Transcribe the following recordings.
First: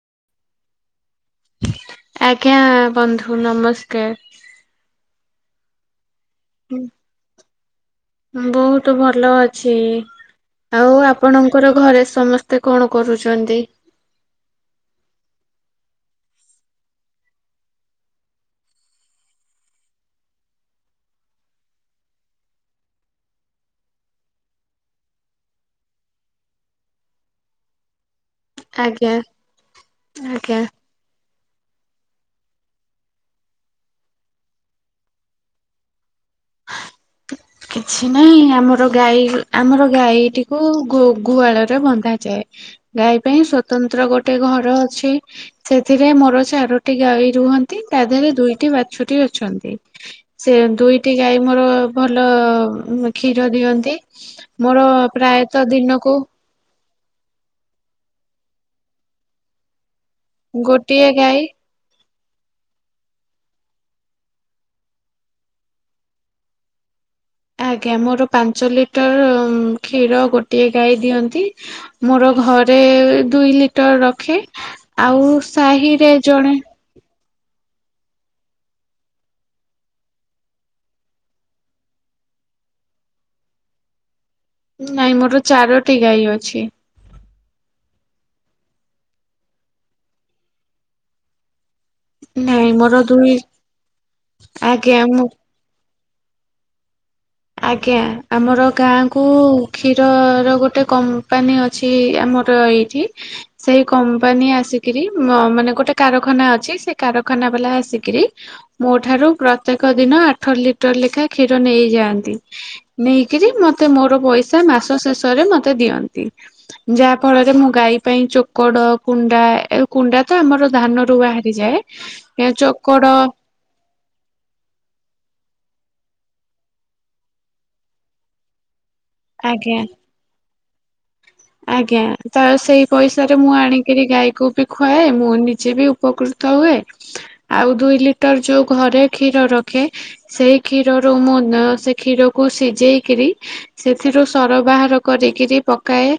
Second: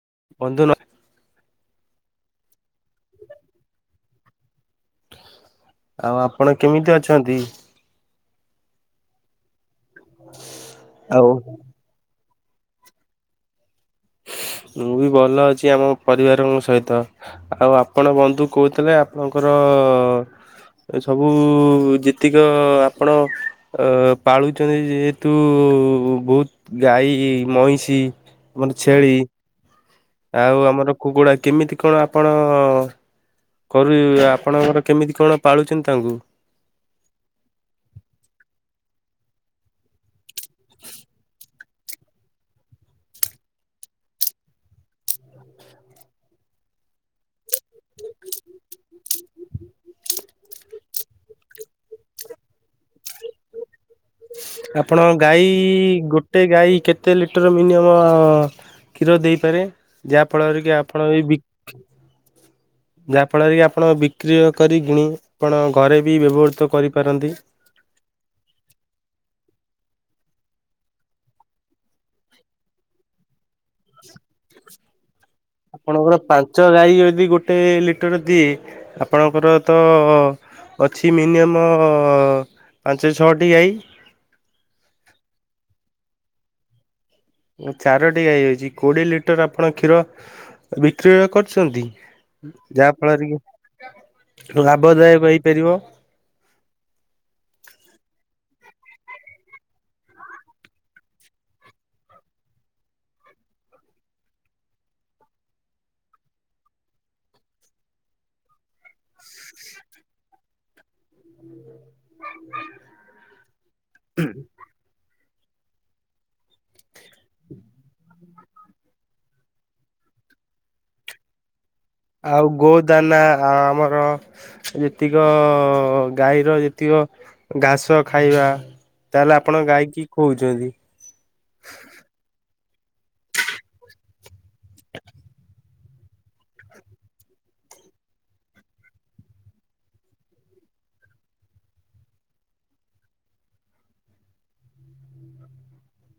[unintelligible] ଆଜ୍ଞା ବନ୍ଧୁ ନମସ୍କାର। ଆଉ ଆପଣ କେମିତି ଅଛନ୍ତି? ବହୁତ ଭଲ ଅଛି। ଇ ଆଉ ଆପଣଙ୍କର ଘରେ ସମ କଣ କରୁଛନ୍ତି? ମୁଁ ବି ଭଲ ଅଛି ଆମ ପରିବାରଙ୍କ ସହିତ ଆଉ ଆପଣ ବନ୍ଧୁ କହୁଥିଲେ ଆପଣଙ୍କର ସବୁ ଯେତିକ ଆପଣ ପାଳୁଛନ୍ତି ଯେହେତୁ ବହୁତ ଗାଈ ମଇଁଷି ମୋର ଛେଳି। ଆଜ୍ଞା ଆଜ୍ଞା। ଆଉ ଆମର କୁକୁ କେମିତି କଣ ଆପଣ କରୁ ଆପଣଙ୍କର କେମିତି କଣ ପାଳୁଛନ୍ତି ତାଙ୍କୁ? କିଛି ନାହିଁ ଆମର ଗାଈ ଆମର ଗାଈଟିକୁ ଗୁହାଳରେ ବନ୍ଧାଯାଏ ଗାଈ ପାଇଁ ସ୍ଵତନ୍ତ୍ର ଗୋଟେ ଘର ଅଛି ସେଥିରେ ମୋର ଚାରୋଟି ଗାଈ ରୁହନ୍ତି ତା ଦେହରେ ଦୁଇଟି ବାଛୁରୀ ଅଛନ୍ତି ସେ ଦୁଇ ଟି ଗାଈ ମୋର ଭଲ କ୍ଷୀର ଦିଅନ୍ତି। ମୋର ଆପଣ ଗାଈ ପ୍ରାୟତଃ ଦିନକୁ ଗୋଟେ ଗାଈ କେତେ ଲିଟର ମିନିମମ୍ କ୍ଷୀର ଦେଇପାରେ? ଯାହା ଫଳରେ କି ଆପଣ ଗୋଟିଏ ଏଇ ବି ଗାଈ ଯାହା ଫଳରେ କି ଆପଣ ବିକ୍ରି କରି କିଣି ଆପଣ ଘରେ ବି ବ୍ୟବହୃତ କରିପାରନ୍ତି। ଆଜ୍ଞା ମୋର ପାଞ୍ଚ ଲିଟର କ୍ଷୀର ଗୋଟିଏ ଗାଈ ଦିଅନ୍ତି। ମୋର ଘରେ ଦୁଇ ଟର ରଖେ। ଆଉ ସାହିରେ ଆପଣଙ୍କର ଜଣେ ପାଞ୍ଚ ଗାଈ ଯଦି ଗୋଟେ ଲିଟର ଦିଏ ଆପଣଙ୍କର ତ ଅଛି ମିନିମମ୍ ପାଞ୍ଚ ଛଅଟି ଗାଈ। ନାଇଁ ମୋର ଚାରୋଟି ଗାଈ ଅଛି। ଚାରୋଟି ଗାଈ ଅଛି। କୋଡିଏ ଲିଟର ଆପଣ କ୍ଷୀର ବିକ୍ରି କରୁଛନ୍ତି। ନାଇଁ ମୋର ଯାହା ଫଳରେ ଦୁଇ କି ଆଜ୍ଞା ମୁଁ ଲାଭଦାୟକ ହେଇପାରିବ। ଆଜ୍ଞା, ଆମର ଗାଁ କୁ କ୍ଷୀରର ଗୋଟେ କମ୍ପାନୀ ଅଛି। ଆମର ଏଇଠି ସେଇ କମ୍ପାନୀ ଆସିକିରି ମାନେ ଗୋଟେ କାରଖାନା ଅଛି। ସେ କାରଖାନା ବାଲା ଆସିକିରି ମୋଠାରୁ ପ୍ରତ୍ୟେକ ଦିନ ଆଠ ଲିଟର ଲେଖା କ୍ଷୀର ନେଇଯାଆନ୍ତି। ନେଇକିରି ମୋର ପଇସା ମାସ ଶେଷ ରେ ମତେ ଦିଅନ୍ତି। ଯାହା ଫଳରେ ମୁଁ ଗାଈ ପାଇଁ ଚୋକଡ଼ କୁଣ୍ଡା, କୁଣ୍ଡା ତ ଆମର ଧାନରୁ ବାହାରିଯାଏ। ଏ ଆଉ ଗୋ ଚୋକଡ ଦାନା ଆ ଆମର ଯେତିକ ଗାଈର ଯେତିକ ଘାସ ଖାଇବା। ତାହେଲେ ଆପଣ ଆଜ୍ଞା ଗାଈକି ଖଉଛନ୍ତି। ଆଜ୍ଞା ତ ସେଇ ପଇସାରେ ମୁଁ ଆଣିକିରି ଗାଈକୁ ବି ଖୁଆଏ। ମୁଁ ନିଜେ ବି ଉପକୃତ ହୁଏ। ଆଉ ଦୁଇ ଲିଟର ଯୋଉ ଘରେ କ୍ଷୀର ରଖେ ସେଇ କ୍ଷୀରରୁ ମୁଁ ସେ କ୍ଷୀରକୁ ସିଝେଇକିରି ସେଥିରୁ ସର ବାହାର କରିକିରି ପକାଏ।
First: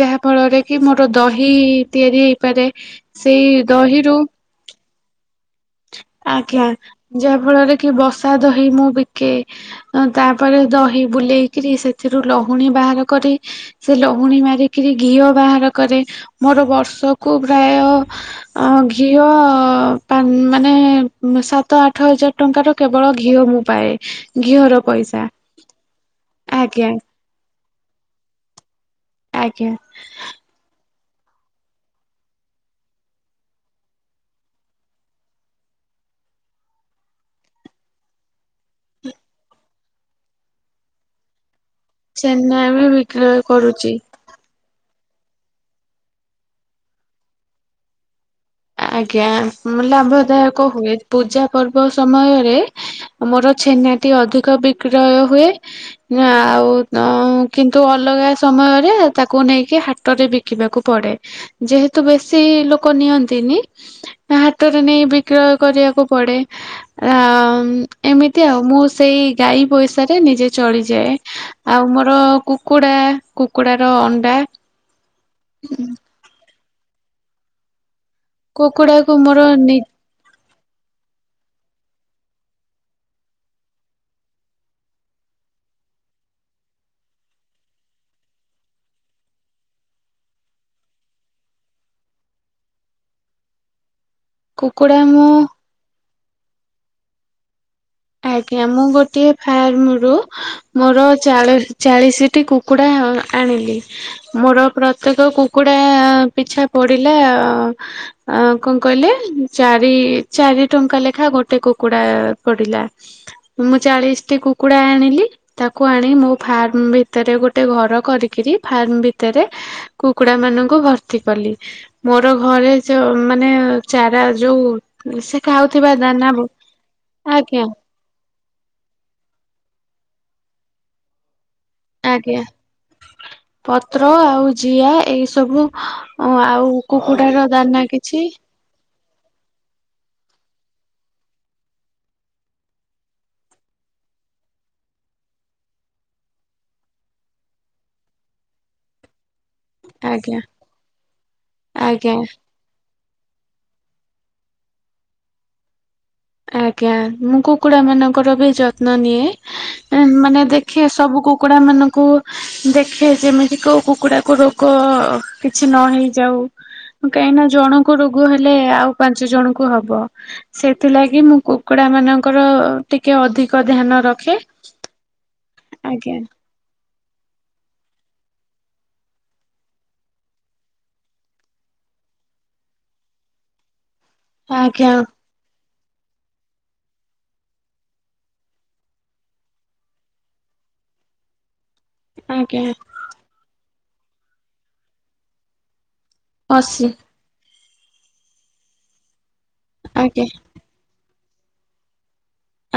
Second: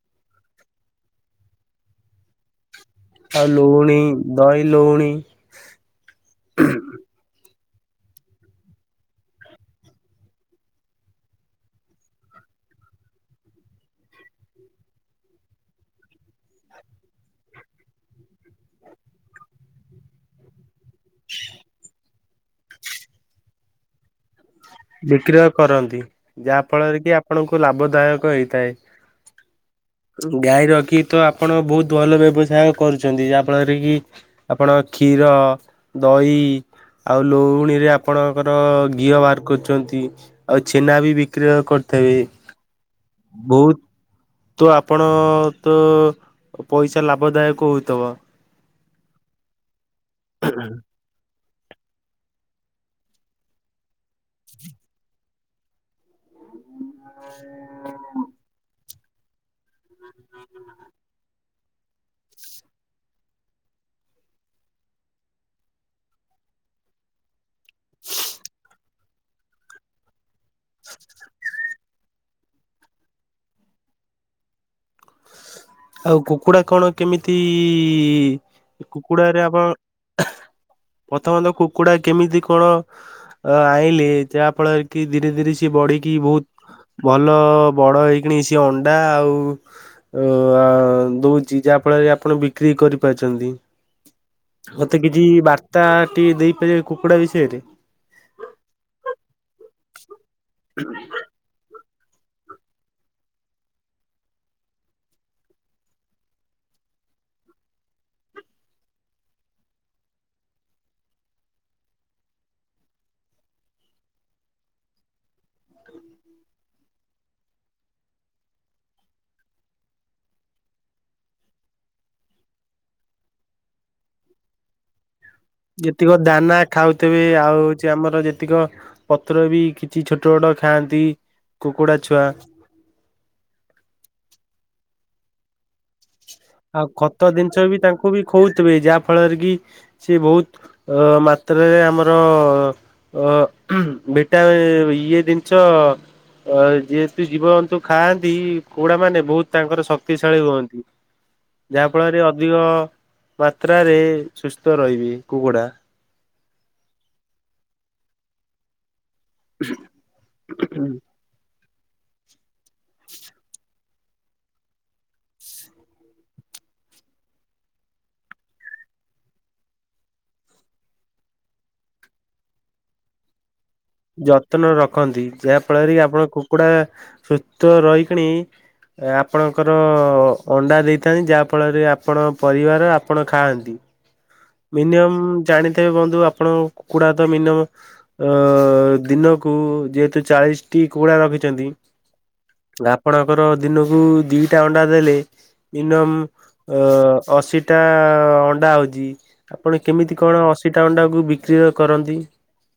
ଯାହା ଫଳରେ କି ମୋର ଦହି ତିଆରି ହେଇପାରେ। ସେଇ ଆଉ ଲୁଉଣୀ, ଦହିରୁ ଦହିଲୁଉଣୀ। [unintelligible] ଆଜ୍ଞା, ଯାହା ଫଳରେ କି ବସା ଦହି ମୁଁ ବିକେ ତାପରେ ଦହି ବୁଲେଇକରି, ସେଥିରୁ ଲହୁଣୀ ବାହାର କରି, ସେ ଲହୁଣୀ ମାରିକିରି ଘିଅ ବାହାର କରେ ମୋର ବର୍ଷକୁ ପ୍ରାୟ ଘିଅ ମାନେ ସାତ ଆଠ ହଜାର। ଟଙ୍କା ତ କେବଳ ଘିଅ ମୁଁ ପାଏ। ଘିଅର ପଇସା ବିକ୍ରୟ କରନ୍ତି, ଯାହା ଆଜ୍ଞା ଫଳରେ କି ଆପଣଙ୍କୁ ଲାଭଦାୟକ ହେଇଥାଏ। ଆଜ୍ଞା ଗାଈ ରଖି ତ ଆପଣ ବହୁତ ଭଲ ବ୍ୟବସାୟ କରୁଛନ୍ତି। ଯାହାଫଳରେ କି ଆପଣ କ୍ଷୀର, ଦହି, ଆଉ ଲହୁଣୀରେ ଆପଣ ତାଙ୍କର ଘିଅ ବା ଚନ୍ତି ଆଉ ଛେନା ବି ବିକ୍ରି କରୁ ଛେନା ବି ବିକ୍ରୟ କରୁଛି। ତ ଆପଣ ତ ପଇସା ଲାଭଦାୟକ ହୋଇଥିବ? ଆଜ୍ଞା। ଲାଭଦାୟକ ହୁଏ ପୂଜା ପର୍ବ ସମୟରେ ମୋର ଛେନାଟି ଅଧିକ ବିକ୍ରୟ ହୁଏ। ନା ଆଉ କିନ୍ତୁ ଅଲଗା ସମୟରେ ତାକୁ ନେଇକି ହାଟ ରେ ବିକିବାକୁ ପଡେ। ଯେହେତୁ ବେଶୀ ଲୋକ ନିଅନ୍ତି ନି ହାଟରେ ନେଇ ବିକ୍ରୟ କରିବାକୁ ପଡେ ଆ ଏମିତି ଆଉ ମୁଁ ସେଇ ଗାଈ ପଇସାରେ ନିଜେ ଚଳିଯାଏ। ଆଉ ମୋର କୁକୁଡା କୁକୁଡାର ଅଣ୍ଡା। ଆଉ କୁ କୁକୁଡ଼ା କଣ କେମିତି କି କୁକୁଡାକୁ କୁକୁଡା ମୋର ରେ ଆପଣ ନି ପ୍ରଥମତ କୁକୁଡ଼ା କେମିତି କଣ ଆଣିଲେ ଯାହା ଫଳରେ କି ଧୀରେ ଧୀରେ ସିଏ ବଢିକି ବହୁତ ଭଲ ବଡ ହେଇକ ସିଏ ଅଣ୍ଡା ଆଉ ଅ ଦଉଛି ଯାହା ଫଳରେ ଆପଣ ବିକ୍ରି କରିପାରୁଛନ୍ତି। କୁକୁଡା ମତେ କିଛି ମୁଁ ବାର୍ତ୍ତା ଟିକେ ଦେଇପାରିବେ କୁକୁଡ଼ା ବିଷୟରେ? ଆଜ୍ଞା ମୁଁ ଗୋଟଏ ଫାର୍ମରୁ ମୋର ଚାଳିଶ ଚାଳିଶିଟି କୁକୁଡ଼ା ଆଣିଲି ମୋର ପ୍ରତ୍ୟେକ କୁକୁଡ଼ା ପିଛା ପଡ଼ିଲା କଣ କହିଲେ ଚାରି ଚାରି ଟଙ୍କା ଲେଖାଁ ଗୋଟେ କୁକୁଡ଼ା ପଡ଼ିଲା। ମୁଁ ଚାଳିଶଟି କୁକୁଡା ଆଣିଲି ତାକୁ ଆଣି ମୋ ଫାର୍ମ ଭିତରେ ଗୋଟେ ଘର କରିକିରି ଫାର୍ମ ଭିତରେ କୁକୁଡା ମାନଙ୍କୁ ଭର୍ତ୍ତି କଲି ମୋର ଘରେ ଯ ମାନେ ଚାରା ଯୋଉ ସେ ଖାଉଥିବା ଯେତିକ ଦାନା ଖାଉଥିବେ ଆଉ ଆଜ୍ଞା ହଉଛି ଆମର ଯେତେ ଯେତିକି ପତ୍ର ବି କିଛି ଛୋଟ ବଡ଼ ଖାଆନ୍ତି। କୁକୁଡା ଛୁଆ ଆଜ୍ଞା ପତ୍ର ଆଉ। ଜିଆ ଏଇସବୁ। ଓ ଆଉ ଖତ କୁକୁଡ ର ଜିନିଷ ବି ଦାନା ତାଙ୍କୁ ବି କିଛି। ଖୋଉଥିବେ ଯାହା ଫଳରେ କି ସେ ବହୁତ ମାତ୍ରାରେ ଆମର ଭିଟାଆଇଏ ଜିନିଷ ଯେହେତୁ ଜୀବଜନ୍ତୁ ଖାଆନ୍ତି କୁକୁଡ଼ାମାନୋନେ ବହୁତ ତାଙ୍କର ଆଜ୍ଞା ଶକ୍ତିଶାଳୀ ହୁଅନ୍ତି। ଯାହା ଆଜ୍ଞା ଫଳରେ ଅଧିକ ମାତ୍ରାରେ ସୁସ୍ଥ ରହିବି କୁକୁଡ଼ା। ଆଜ୍ଞା ମୁଁ କୁକୁଡା ମାନଙ୍କର ବି ଯତ୍ନ ନିଏ। ମାନେ ଦେଖେ ସବୁ କୁକୁଡା ମାନଙ୍କୁ କୁ। ଦେଖେ ଯେମିତି କୋଉ କ କୁକୁଡାକୁ ରୋଗ କିଛି ନ ହେଇଯାଉ କାହିଁକିନା ଜଣଙ୍କୁ ରୋଗ ହେଲେ ଆଉ ପାଞ୍ଚ ଜଣଙ୍କୁ ହବ ସେ ଥିଲା କି ମୁଁ କୁକୁଡ଼ା ମାନଙ୍କର ଟିକେ ଅଧିକ ଧ୍ୟାନ ରଖେ। ଯାହାଫଳରେ କି ଆଜ୍ଞା ଆପଣ କୁକୁଡ଼ା ସୁସ୍ଥ ରହିକିଣି ଆପଣଙ୍କର ଅଣ୍ଡା ଦେଇଥାନ୍ତି ଯାହା ଫଳରେ ଆପଣ ପରିବାର ଆପଣ ଖାଆନ୍ତି। ଆଜ୍ଞା ମିନି ଜାଣି ତ ତେବେ ବନ୍ଧୁ ଆପଣ କୁକୁଡ଼ା ତ ମିନିମମ୍ ଦିନକୁ ଯେହେତୁ ଚାଳିଶଟି କୁକୁଡ଼ା ରଖିଛନ୍ତି ଆଜ୍ଞା ଆପଣଙ୍କର ଦିନକୁ ଦିଟା ଅଣ୍ଡା ଦେଲେ ଇନମ୍ ଅଶୀ ଅଶ ଏଟା ଅଣ୍ଡା ହଉଛି ଆପଣ କେମିତି ଆଜ୍ଞା କଣ ଅଶୀ ଟାଙ୍କଣ୍ଡାକୁ ସକ୍ରିୟ କରନ୍ତି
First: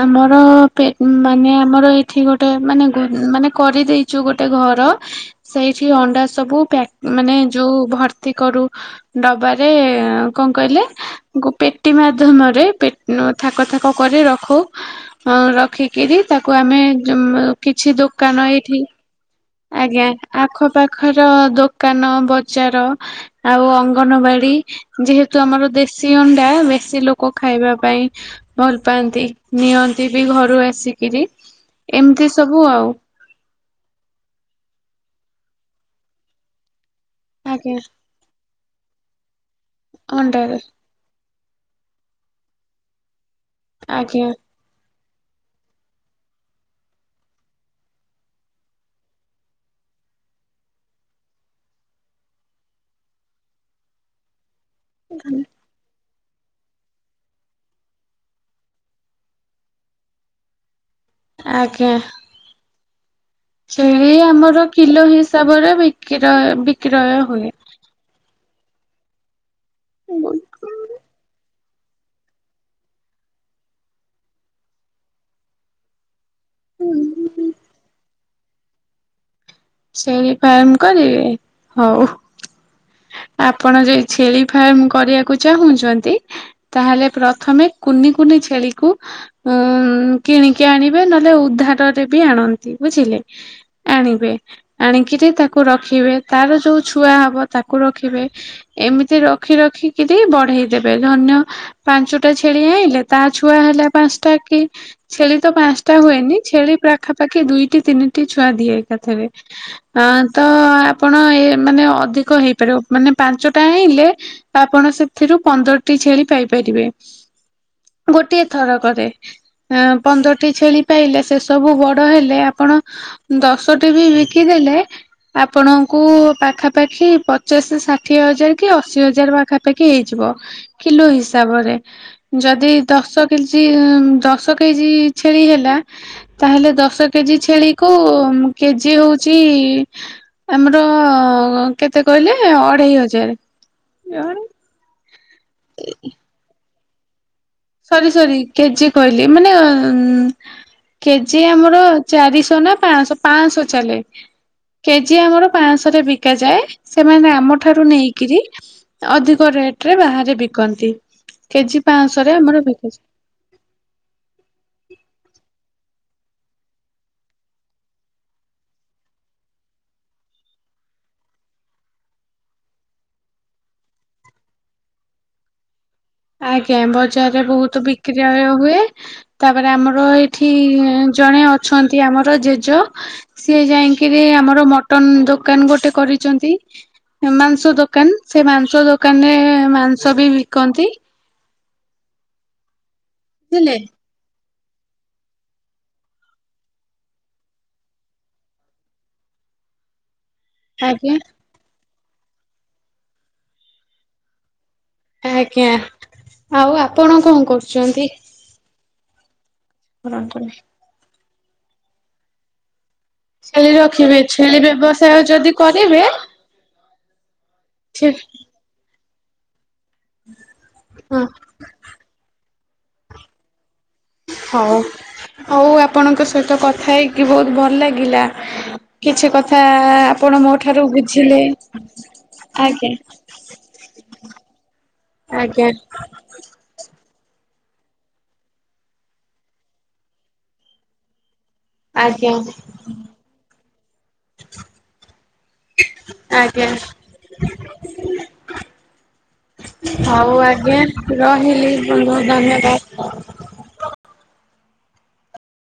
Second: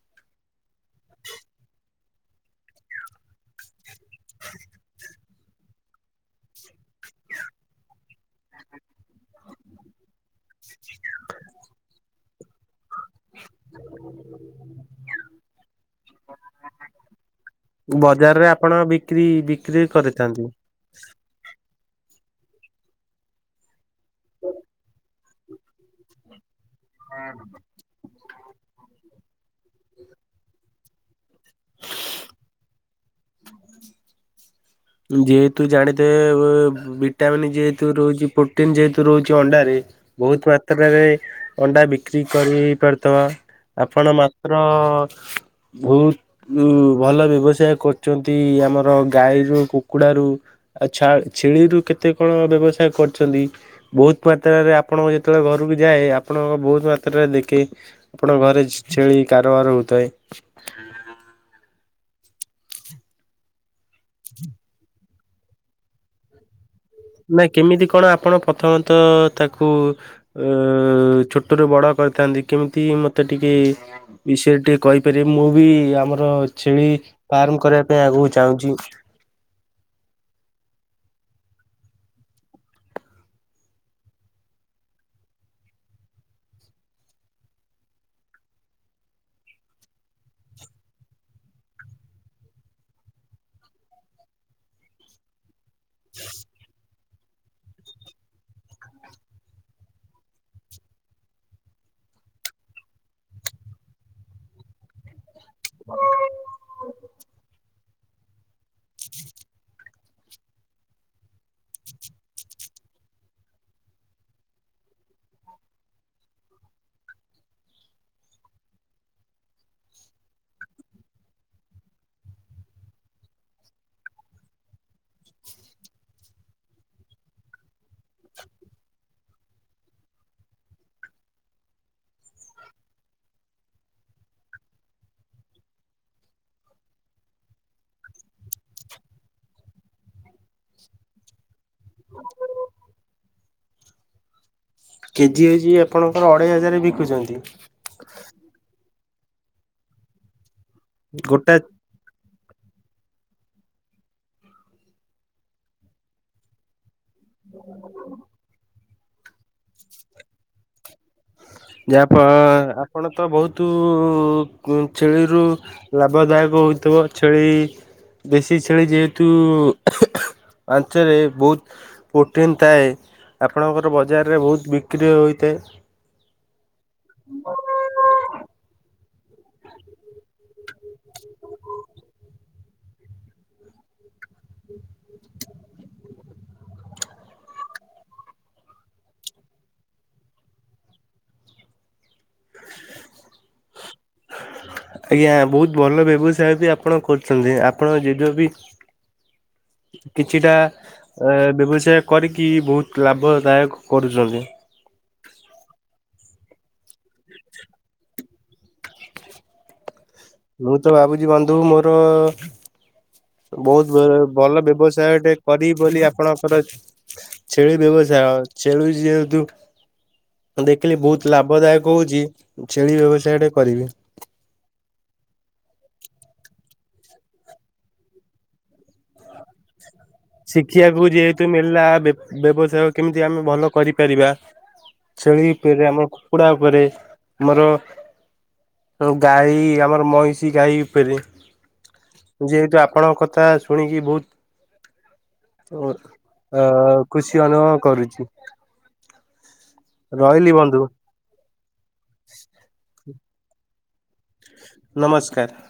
ଆମର ମାନେ ଆମର ଏ ଏଠି ଗୋଟେ ମାନେ ମାନେ କରିଦେଇ ଯୋଉ ଗୋଟେ ଘର ସେଇଠି ଅଣ୍ଡା ସବୁ ପ୍ୟାକ ମାନେ ଯୋଉ ଭର୍ତ୍ତି କରୁ ଡବାରେ କଣ କହିଲେ ପେଟି ମାଧ୍ୟମରେ ାକ ଥାକ କରି ରଖ ରି ତାକୁ ଆମେ କିଛି ବଜାରରେ ଦୋକାନ ଏଇଠି ଆପଣ ବିକ୍ରି ବିକ୍ରି ଆଜ୍ଞା କରିଥାନ୍ତି। ଆଖପାଖର ଦୋକାନ ବଜାର ଆଉ କନବାଡ଼ି ଯେହେତୁ ୁ ଆମର ଦେଶୀ ଅଣ୍ଡା ଚାସି ଲୋକ ଖାଇବା ପାଇଁ ଭଲ ପାଆନ୍ତି ନିଅନ୍ତି ବି ଘରୁ ଆସିକିରି ଏମିତି ସବୁ ଆଉ। ଯେହେତୁ ଜାଣିିତେ ଭିଟାମିନ୍ ଆଜ୍ଞା ଯେହେତୁ ରହୁଛି, ପ୍ରୋଟିନ ଯେହେତୁ ରହୁଛି ଅଣ୍ଡାରେ ବହୁତ ଅଣ୍ଡାରେ ମାତ୍ରାରେ ଅଣ୍ଡା ବିକ୍ରି କରିଇପାରୁଥିବ। ଆପଣ ଆଜ୍ଞା ମାତ୍ର ବହୁତ ଭଲ ବ୍ୟବସାୟ କରୁଛନ୍ତି ଆମର ଗାଈ ର କୁକୁଡ଼ାରୁ ଆଉ ଛ ଛେଳିରୁୁ କେତେ କଣ ବ୍ୟବସାୟ କରିୁଛନ୍ତି ବହୁତ ମାତ୍ ସେତେବେଳେ ଆପଣଙ୍କୁ ଯେତେବେଳେ ଘରକୁ ଯାଏ ଆପଣଙ୍କ ବହୁତ ମାତ୍ରାରେ ଦେଖି ଆପଣଙ୍କ ଘରେ ଛେଳି କାରବାର ହଉଥାଏ। ଆଜ୍ଞା। ଛେଳି ଆମର କିଲୋ ହି ସାବରେ ବିକି ର ବି ନାଇଁ କେମିତି କଣ ଆପଣ ତନ୍ତ ତା କୁ ଉଁ ଛୋ ତଟ ବଡ଼ କରିଥାନ୍ତି କେମିତି ମତେ ଟିକେ ବିଷୟରେ ଟିକେ କହିପାରିବେ ମୁଁ ବି ଆମର ଛେଳି ଫାର୍ମ କରିବା ପାଇଁ ଆଗୁ ଚାହୁଁଛି। ଛେଳି ଫାର୍ମ କରିବେ ହଉ। ଆପଣ ଯଦି ଛେଳି ଫାର୍ମ କରିବାକୁ ଚାହୁଁଛନ୍ତି ତାହେଲେ ପ୍ରଥମେ କୁନି କୁନି ଛେଳିକୁ ଉ କିଣିକି ଆଣିବେ ନହେଲେ ଉଦ୍ଧାରରେ ବି ଆଣନ୍ତି ବୁଝିଲେ, ଆଣିବେ। ଆଣିକିରି ତାକୁ କୁ ରଖିବେ ତାର ଯୋଉ ଛୁଆ ହବ ତାକୁ ରଖିବେ ଏମିତି ରଖି ରଖିକରି ବଢେଇ ଦେବେ ଧନ୍ୟ ପାଞ୍ଚଟା ଛେଳି ଆଇଲେ ତା ଛୁଆ ହେଲା ପାଞ୍ଚଟା କି ଛେଳି ତ ପାଞ୍ଚଟା ହୁଏନି ଛେଳି ପାଖାପାଖି ଦୁଇଟି ତିନିଟି ଛୁଆ ଦିଏ ଏକାଥରେ। ଅ ତ ଆପଣ ଏ ମାନେ ଅଧିକ ହେଇପାରିବ ମାନେ ପାଞ୍ଚଟା ହେଇଲେ ଆପଣ ସେଥିରୁ ପନ୍ଦରଟି ଛେଳି ପାଇପାରିବେ ଗୋଟିଏ ଥର କରେ, ପନ୍ଦରଟି ଛେଳି ପାଇଲେ ସେ ସବୁ ବଡ ହେଲେ ଆପଣ ଦଶଟି ବି କିଦେଲେ ଆପଣଙ୍କୁ ପାଖାପାଖି ପଚାଶ ଷାଠିଏ ହଜାର କି ଅଶି ହଜାର ପାଖାପାଖି ହେଇଯିବ କିଲୋ ହିସାବରେ। ଯଦି ଦଶ କେଜି ଦଶ କେଜି ଛେଳି ହେଲା ତାହେଲେ ଦଶ କେଜି ଛେଳିକୁ କେଜି ହଉ ଛି ଆମର କେତେ କହିଲେ ଅଢେଇ ହଜାର। [inaudible] କେଜି ହେଉଛି ଆପଣଙ୍କର ଅଢେଇଜାର ବିକ ଶଖୁଛନ୍ତି। ସରି ସରି କେଜିି କହିଲି ମାନେ ଉ କେଜି ଗୋଟା ଆମର ଚାରିଶହ। ପାଂଶ ପାଂଶ ଚାଲେ କେଜି ଆମର ପାଂଶ ରେ ବିକାଯାଏ। ସେମାନେ ଆମ ଠାରୁ ନେଇକିରି ଅଧିକ ରେଟରେ ବାହାରେ ବିକନ୍ତି। କେଜି ପାଆଁ ଅ ଆପଣ ତ ବହୁତ ଛେଳିରୁ ଲାଭଦାୟକ ହୋଇଥିବ ଛେଳି ଦେଶୀ ଛେଳି ଯେହେତୁ ଆଞ୍ଚରେ ବହୁତ ପ୍ରୋଟିନ୍ ଥାଏ ଆପଣଙ୍କର ବଜାରରେ ବହୁତ ବିକ୍ରି ହୋଇଥାଏ। ଆଜ୍ଞା ବଜାରରେ ବହୁତ ବିକ୍ରି ଆଜ୍ଞା ହୁଏ। ତାପରେ ଆମର ଏଠି ଜଣେ ଅଛନ୍ତି ଆମର ଜେଜ ସିଏ ଯାଇକିରି ଆମର ମଟନ ଦୋକାନ ଗୋଟେ କରିଚନ୍ତି ମାଂସ ଦୋକାନ ସେ ମାଂସ ଦୋକାନ ରେ ମାଂସ ବି ବିକନ୍ତି। ବୁଝିଲେ। ଆଜ୍ଞା ବହୁତ ଭଲ ବ୍ୟବସାୟ ବି ଆପଣ କରୁଛନ୍ତି ଆପଣ ଯେବେ ବି କିଛିଟା ଆଜ୍ଞା ବ୍ୟବସାୟ କରିକି ବହୁତ ଲାଭଦାୟକ କରୁଛନ୍ତି। ଆଜ୍ଞା ଆଉ ଆପଣ କଣ କରୁଚନ୍ତି? କରନ୍ତୁନି। ମୁଁ ତ ଭାବୁଛି ବନ୍ଧୁ ମୋର ଛେଳି ବହୁତ ରଖିବେ ଛେଳି ଭଲ ବ୍ୟବସାୟ ବ୍ୟବସାୟଟେ ଯଦି କରି କରିବେ ବୋଲି ଆପଣଙ୍କର ଛେଳି ଛେ ବ୍ୟବସାୟ ଛେଳି ଯେ ଦୁ ମୁଁ ଦେଖିଲି ହଁ ବହୁତ ଲାଭଦାୟକ ହଉଚି। ଛେଳି ବ୍ୟବସାୟ ଟେ କରିବି। ହଉ ହଉ ଆପଣଙ୍କ ସହିତ କଥା ହେଇକି ବହୁତ ଭଲ ଲାଗିଲା କିଛି କଥା ଆପଣ ମୋ ଠାରୁ ଶିଖିବାକୁ ବୁଝିଲେ ଯେହେତୁ ମିଳିଲା ବେ ଆଜ୍ଞା। ବ୍ୟବସାୟ କେମିତି ଆମେ ଭଲ କରିପାରିବା ଛେଳି ଆଜ୍ଞା ଉପରେ ଆମ କୁକୁଡା ଉପରେ ଆମର ଗାଈ ଆମର ମଇଁଷି ଗାଈ ଉପରେ ଆଜ୍ଞା ଯେହେତୁ ଆପଣଙ୍କ କଥା ଶୁଣିକି ବହୁତ ଓ ଅ ଆଜ୍ଞା ଖୁସି ଅନୁଭବ କରୁଚି। ହଉ ଆଜ୍ଞା ରହିଲି। ବହୁତ ଧନ୍ୟବାଦ। [inaudible] ନମସ୍କାର।